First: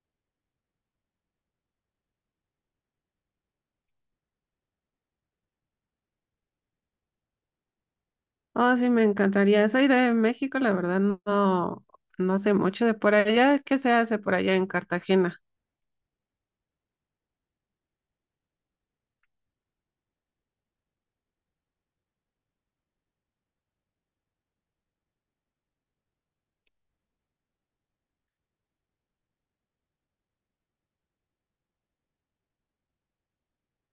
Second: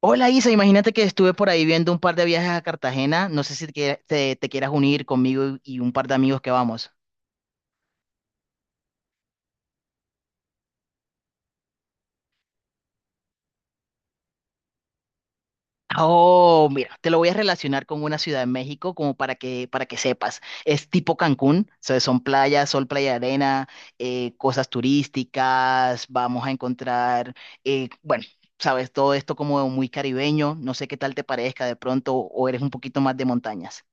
Hola Isa, imagínate que estuve por ahí viendo un par de viajes a Cartagena. No sé si te quieras unir conmigo y un par de amigos que vamos. Oh, sí, me encantaría. Soy de México, la verdad no, no sé mucho de por allá. ¿Qué se hace por allá en Cartagena? Oh, mira, te lo voy a relacionar con una ciudad de México como para que sepas. Es tipo Cancún, o sea, son playas, sol, playa, de arena, cosas turísticas, vamos a encontrar, bueno, sabes, todo esto como muy caribeño. No sé qué tal te parezca de pronto o eres un poquito más de montañas.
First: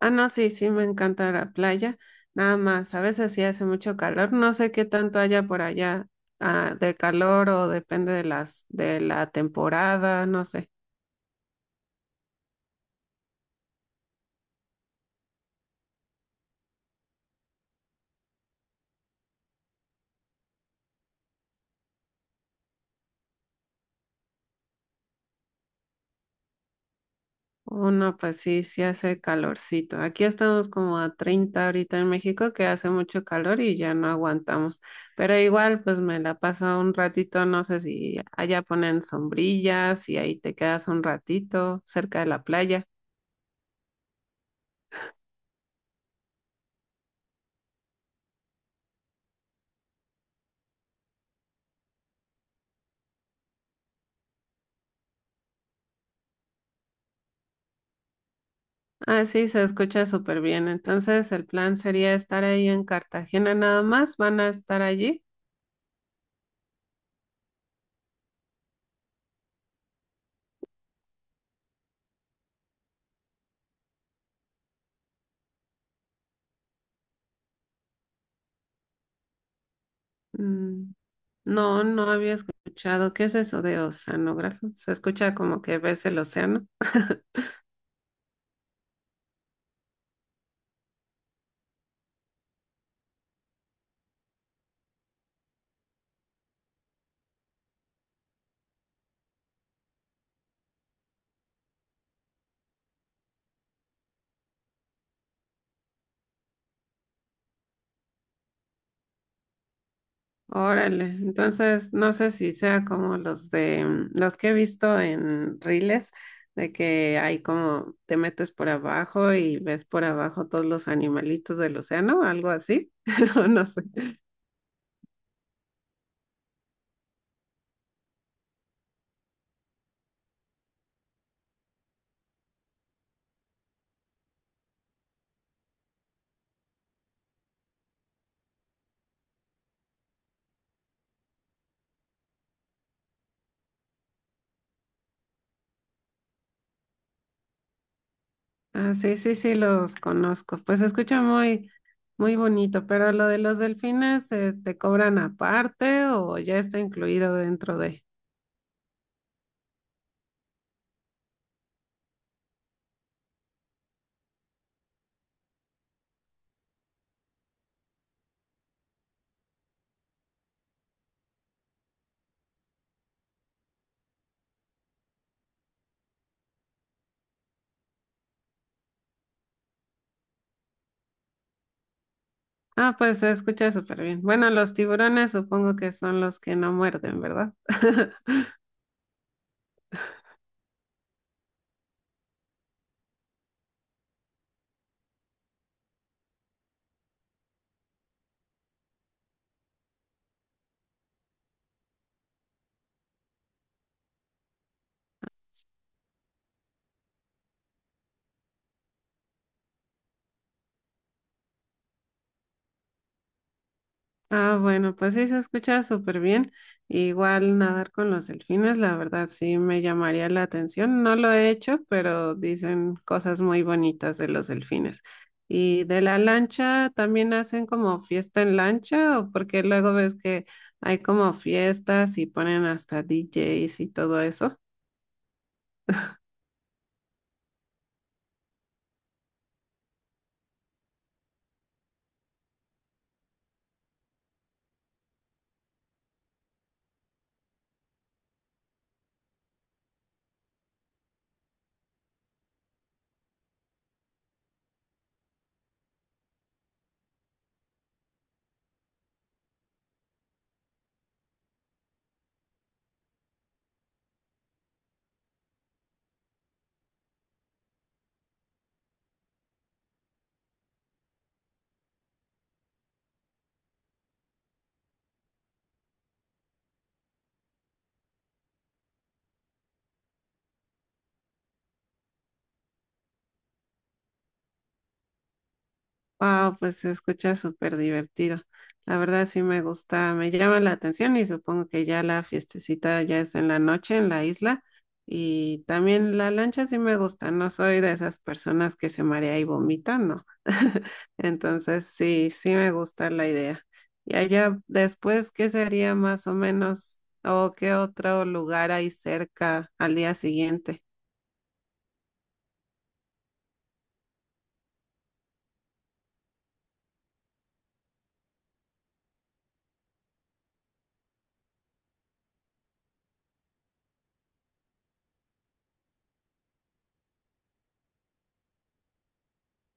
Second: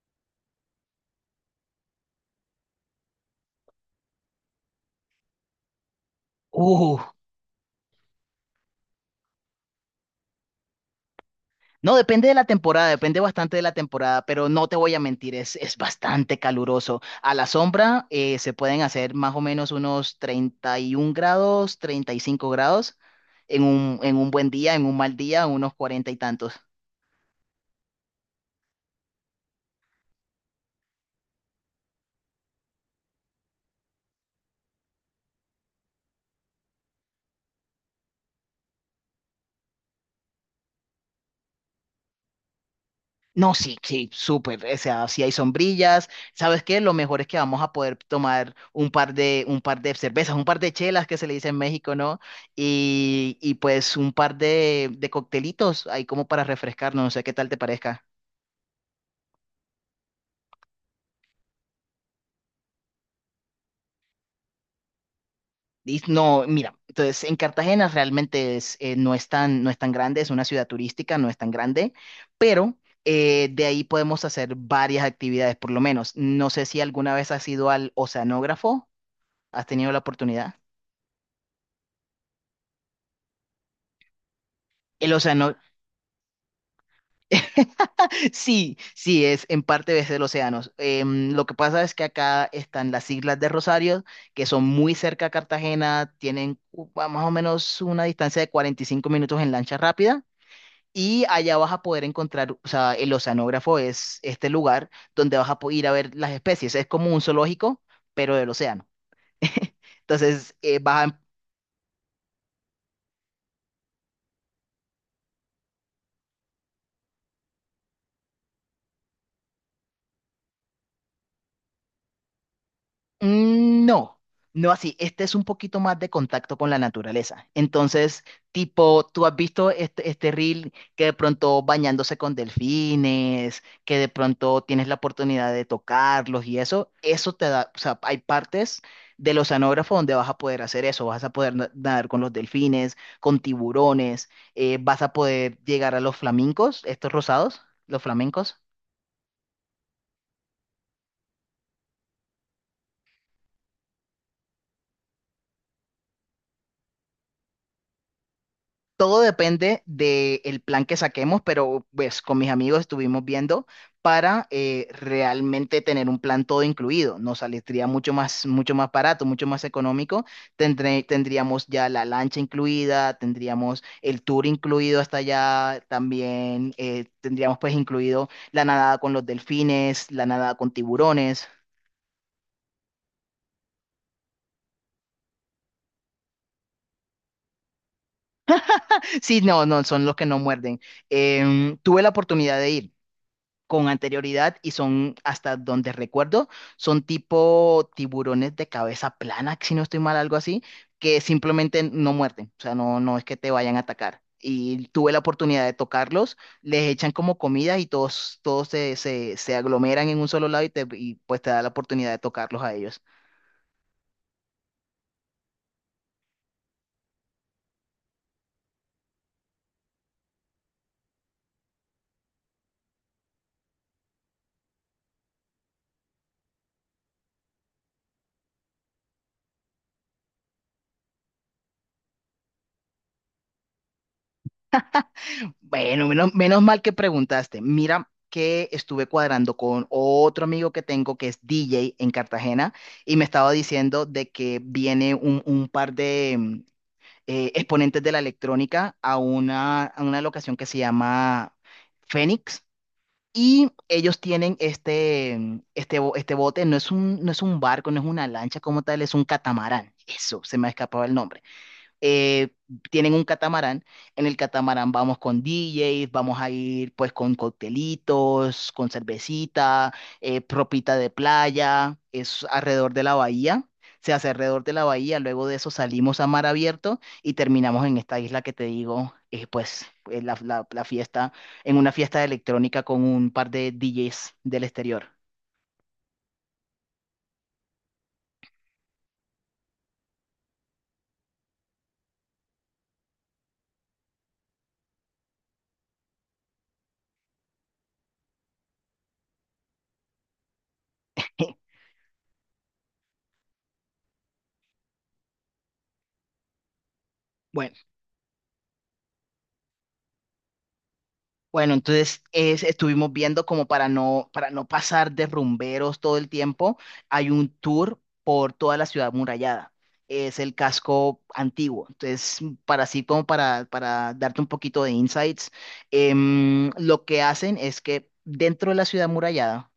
Ah, no, sí, sí, me encanta la playa. Nada más, a veces sí hace mucho calor. No sé qué tanto haya por allá, ah, de calor o depende de la temporada, no sé. No, depende de la temporada, depende bastante de la temporada, pero no te voy a mentir, es bastante caluroso. A la sombra se pueden hacer más o menos unos 31 grados, 35 grados en un buen día, en un mal día, unos cuarenta y tantos. Oh, no, pues sí, sí hace calorcito. Aquí estamos como a 30 ahorita en México, que hace mucho calor y ya no aguantamos. Pero igual, pues me la paso un ratito, no sé si allá ponen sombrillas y ahí te quedas un ratito cerca de la playa. No, sí, sí, súper. O sea, si hay sombrillas, ¿sabes qué? Lo mejor es que vamos a poder tomar un par de cervezas, un par de chelas que se le dice en México, ¿no? Y pues un par de coctelitos ahí como para refrescarnos, no sé qué tal te parezca. Ah, sí, se escucha súper bien. Entonces, el plan sería estar ahí en Cartagena nada más. ¿Van a estar allí? No, mira, entonces en Cartagena realmente es, no es tan grande, es una ciudad turística, no es tan grande, pero de ahí podemos hacer varias actividades, por lo menos. No sé si alguna vez has ido al oceanógrafo, has tenido la oportunidad. Mm, no, no había escuchado. ¿Qué es eso de oceanógrafo? Se El escucha océano, como que ves el océano. sí, sí, es en parte desde los océanos. Lo que pasa es que acá están las Islas de Rosario, que son muy cerca a Cartagena, tienen más o menos una distancia de 45 minutos en lancha rápida. Y allá vas a poder encontrar, o sea, el oceanógrafo es este lugar donde ir a ver las especies. Es como un zoológico, pero del océano. Entonces, Órale, vas a... entonces no sé si sea como los de los que he visto en reels, de que hay como te metes por abajo y ves por abajo todos los animalitos del océano, algo así, o no sé. No, no así. Este es un poquito más de contacto con la naturaleza. Entonces, tipo, tú has visto este reel que de pronto bañándose con delfines, que de pronto tienes la oportunidad de tocarlos y eso te da, o sea, hay partes del oceanógrafo donde vas a poder hacer eso. Vas a poder nadar con los delfines, con tiburones, vas a poder llegar a los flamencos, estos rosados, los flamencos. Ah, sí, sí, sí, los conozco. Pues se escucha muy, muy bonito, pero lo de los delfines, ¿te cobran aparte o ya está incluido dentro de? Todo depende del plan que saquemos, pero pues con mis amigos estuvimos viendo para realmente tener un plan todo incluido. Nos saldría mucho más barato, mucho más económico. Tendríamos ya la lancha incluida, tendríamos el tour incluido hasta allá, también tendríamos pues incluido la nadada con los delfines, la nadada con tiburones. Ah, pues se escucha súper bien. Bueno, los tiburones supongo que son los que no muerden, ¿verdad? Sí, no, no, son los que no muerden. Tuve la oportunidad de ir con anterioridad y son, hasta donde recuerdo, son tipo tiburones de cabeza plana, si no estoy mal, algo así, que simplemente no muerden, o sea, no, no es que te vayan a atacar. Y tuve la oportunidad de tocarlos, les echan como comida y todos, todos se aglomeran en un solo lado y, te, y pues te da la oportunidad de tocarlos a ellos. Ah, bueno, pues sí, se escucha súper bien. Igual nadar con los delfines, la verdad sí me llamaría la atención. No lo he hecho, pero dicen cosas muy bonitas de los delfines. Y de la lancha, ¿también hacen como fiesta en lancha? ¿O porque luego ves que hay como fiestas y ponen hasta DJs y todo eso? Bueno, menos, menos mal que preguntaste. Mira que estuve cuadrando con otro amigo que tengo que es DJ en Cartagena y me estaba diciendo de que viene un par de exponentes de la electrónica a a una locación que se llama Fénix y ellos tienen este bote, no es no es un barco, no es una lancha como tal, es un catamarán. Eso, se me ha escapado el nombre. eh, Tienen un catamarán. En el catamarán vamos con DJs, vamos a ir pues con coctelitos, con cervecita, propita de playa, es alrededor de la bahía. Se hace alrededor de la bahía, luego de eso salimos a mar abierto y terminamos en esta isla que te digo, la fiesta, en una fiesta electrónica con un par de DJs del exterior. Wow, pues se escucha súper divertido. La verdad sí me gusta, me llama la atención y supongo que ya la fiestecita ya es en la noche en la isla y también la lancha sí me gusta, no soy de esas personas que se marea y vomitan, no. Entonces sí, sí me gusta la idea. Y allá después, ¿qué sería más o menos o qué Bueno. otro lugar hay cerca al día siguiente? Bueno, estuvimos viendo como para no pasar de rumberos todo el tiempo, hay un tour por toda la ciudad murallada. Es el casco antiguo. Entonces, para así como para darte un poquito de insights, lo que hacen es que dentro de la ciudad murallada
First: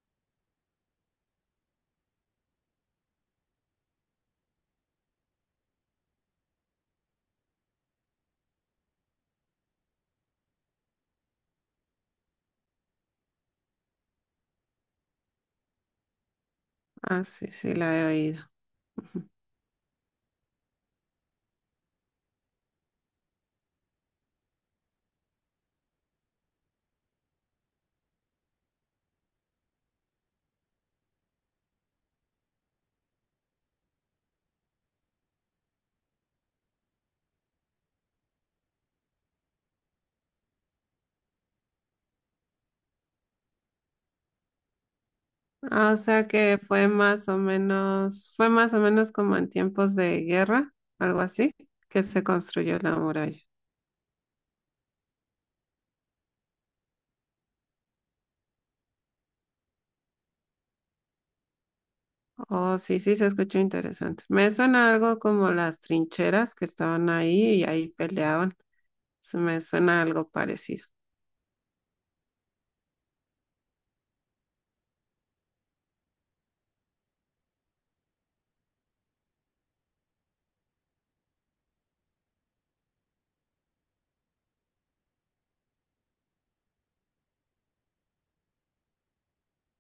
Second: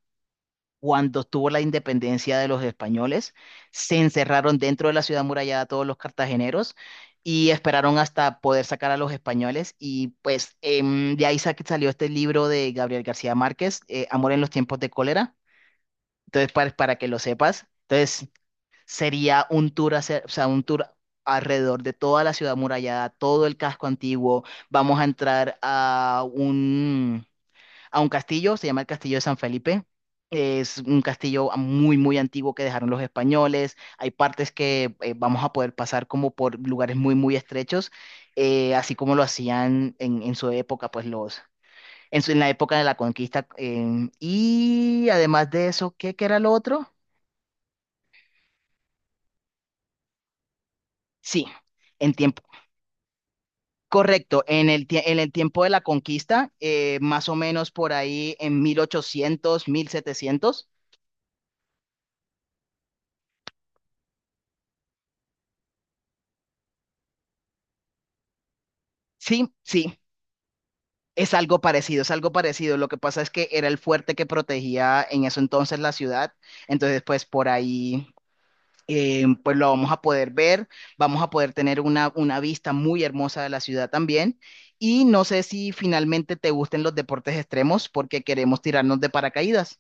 cuando tuvo la independencia de los españoles, se encerraron dentro de la ciudad amurallada todos los cartageneros y esperaron hasta poder sacar a los españoles. Y pues de ahí salió este libro de Gabriel García Márquez, Amor en los tiempos de cólera. Entonces, para que lo Ah, sí, sepas, sí, la he entonces oído. sería un tour, hacer, o sea, un tour alrededor de toda la ciudad amurallada, todo el casco antiguo. Vamos a entrar a un castillo, se llama el Castillo de San Felipe. Es un castillo muy, muy antiguo que dejaron los españoles. Hay partes que vamos a poder pasar como por lugares muy, muy estrechos, así como lo hacían en su época, pues los, en la época de la conquista. Y además de Ah, eso, o ¿qué, qué sea era lo que fue otro? más o menos, fue más o menos como en tiempos de guerra, algo Sí, así, que en se tiempo. construyó la muralla. Correcto, en el tiempo de la conquista, más o menos por ahí en 1800 1700. Oh, sí, sí, se escuchó interesante. Me suena algo como las trincheras que estaban ahí y ahí peleaban. Se Sí, me sí, suena algo parecido. es algo parecido, es algo parecido. Lo que pasa es que era el fuerte que protegía en eso entonces la ciudad. Entonces, pues por ahí, pues lo vamos a poder ver. Vamos a poder tener una vista muy hermosa de la ciudad también. Y no sé si finalmente te gusten los deportes extremos porque queremos tirarnos de paracaídas.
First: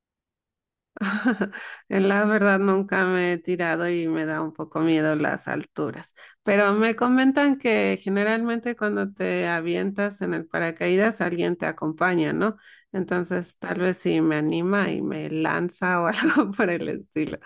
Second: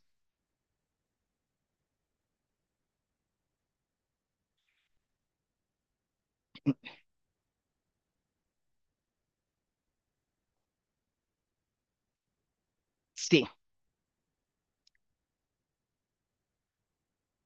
La verdad nunca me he tirado y me da un poco miedo las alturas, pero me comentan que generalmente cuando te avientas en el paracaídas alguien te acompaña, ¿no? Sí, Entonces tal vez sí me anima y me lanza o algo por el estilo.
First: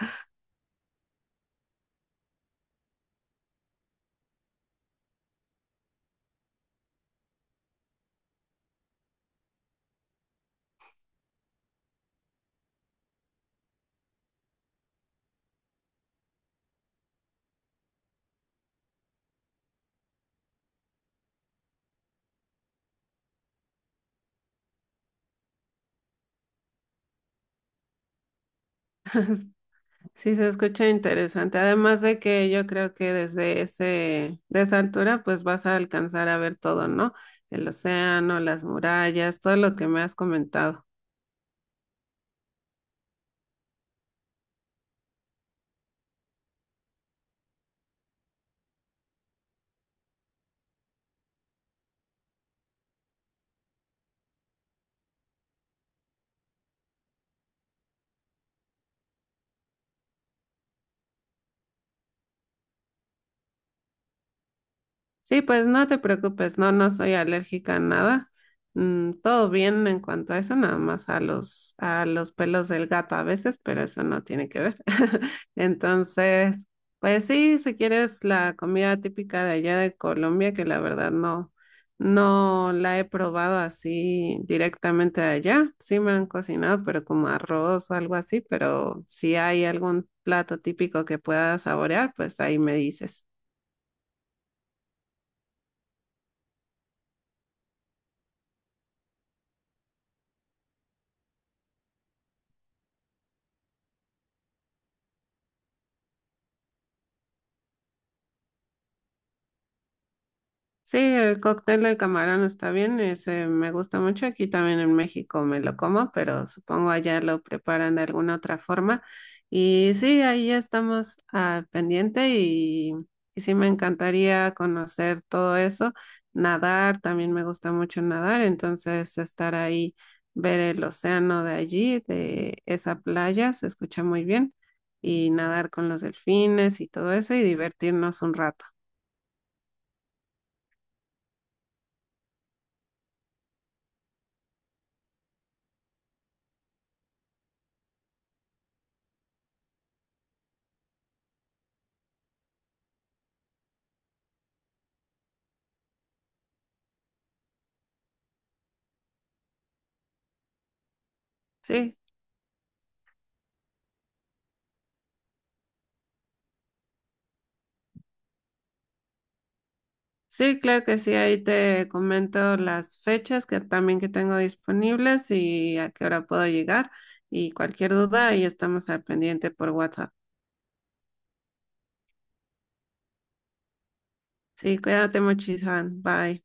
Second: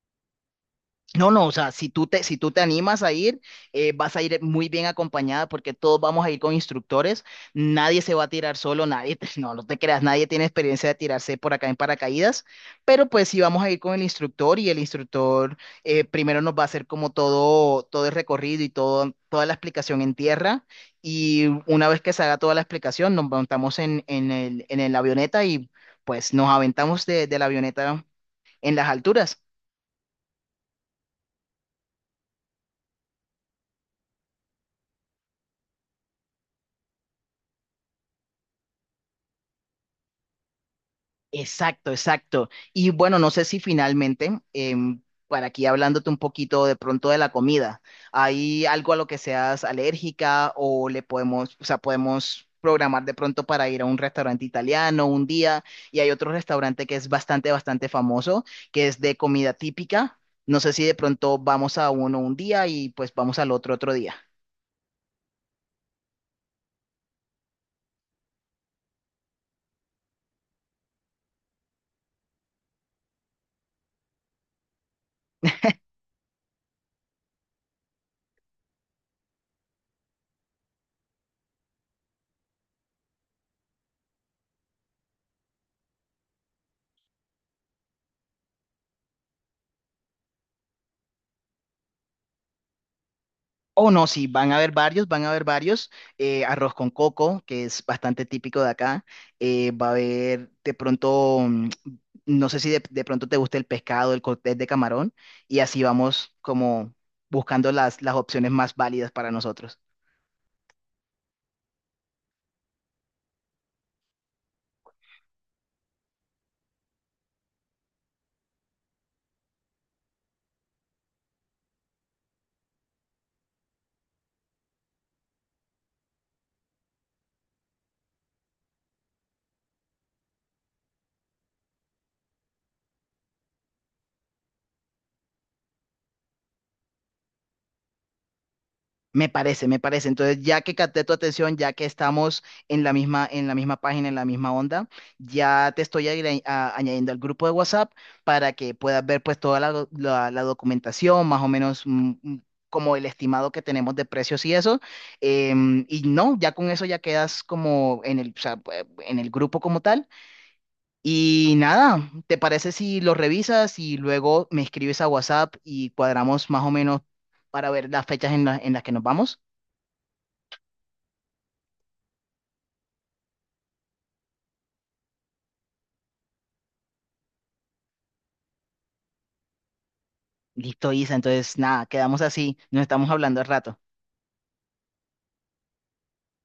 no, no, o sea, si tú te animas a ir, vas a ir muy bien acompañada porque todos vamos a ir con instructores, nadie se va a tirar solo, nadie, no, no te creas, nadie tiene experiencia de tirarse por acá en paracaídas, pero pues sí vamos a ir con el instructor y el instructor primero nos va a hacer como todo, todo el recorrido y todo, toda la explicación en tierra y una vez que se haga toda la explicación nos montamos en el avioneta y pues nos aventamos de la avioneta en las alturas. Sí, se escucha interesante. Además de que yo creo que desde ese, de esa altura pues vas a alcanzar a ver todo, ¿no? El océano, las murallas, todo lo que me has comentado. Exacto, exacto. Y bueno, no sé si finalmente, para aquí hablándote un poquito de pronto de la comida, ¿hay algo a lo que seas alérgica o le podemos, o sea, podemos programar de pronto para ir a un restaurante italiano un día? Y hay otro restaurante que es bastante, bastante famoso, que es de comida típica. No sé si de pronto vamos a uno un día y pues vamos al otro otro día. Sí, pues no te preocupes, no, no soy alérgica a nada. Todo bien en cuanto a eso, nada más a los pelos del gato a veces, pero eso no tiene que ver. Entonces, pues sí, si quieres la comida típica de allá de Colombia, que la verdad no, no la he probado así directamente de allá. Sí me han cocinado, pero como arroz o algo así, pero si hay algún plato típico que pueda saborear, pues ahí me dices. Oh, no, sí, van a haber varios, van a haber varios. Arroz con coco, que es bastante típico de acá. Va a haber de pronto, no sé si de pronto te gusta el pescado, el cóctel de camarón, y así vamos como buscando las opciones más válidas para nosotros. Sí, el cóctel de camarón está bien, ese me gusta mucho. Aquí también en México me lo como, pero supongo allá lo preparan de alguna otra forma. Y sí, ahí estamos al pendiente y sí me encantaría conocer todo eso. Nadar, también me gusta mucho nadar, entonces estar ahí, ver el océano de allí, de esa playa, se escucha muy bien. Y nadar con los delfines y todo eso y divertirnos un rato. Me parece, me parece. Entonces, ya que capté tu atención, ya que estamos en la misma página, en la misma onda, ya te estoy añadiendo al grupo de WhatsApp para que puedas ver pues toda la, la documentación, más o menos como el estimado que tenemos de precios y eso. Y no, ya con eso ya quedas como en el, o sea, pues, en el grupo como tal. Y Sí, nada, ¿te parece si lo revisas y luego me escribes a WhatsApp y cuadramos más o menos para ver las fechas en las que nos vamos? sí, claro que sí, ahí te comento las fechas que también que tengo disponibles y a qué hora puedo llegar y cualquier duda ahí estamos al pendiente por WhatsApp. Listo, Isa. Entonces, nada, quedamos así. Nos estamos hablando al rato. Sí, cuídate mucho, Ihan. Bye.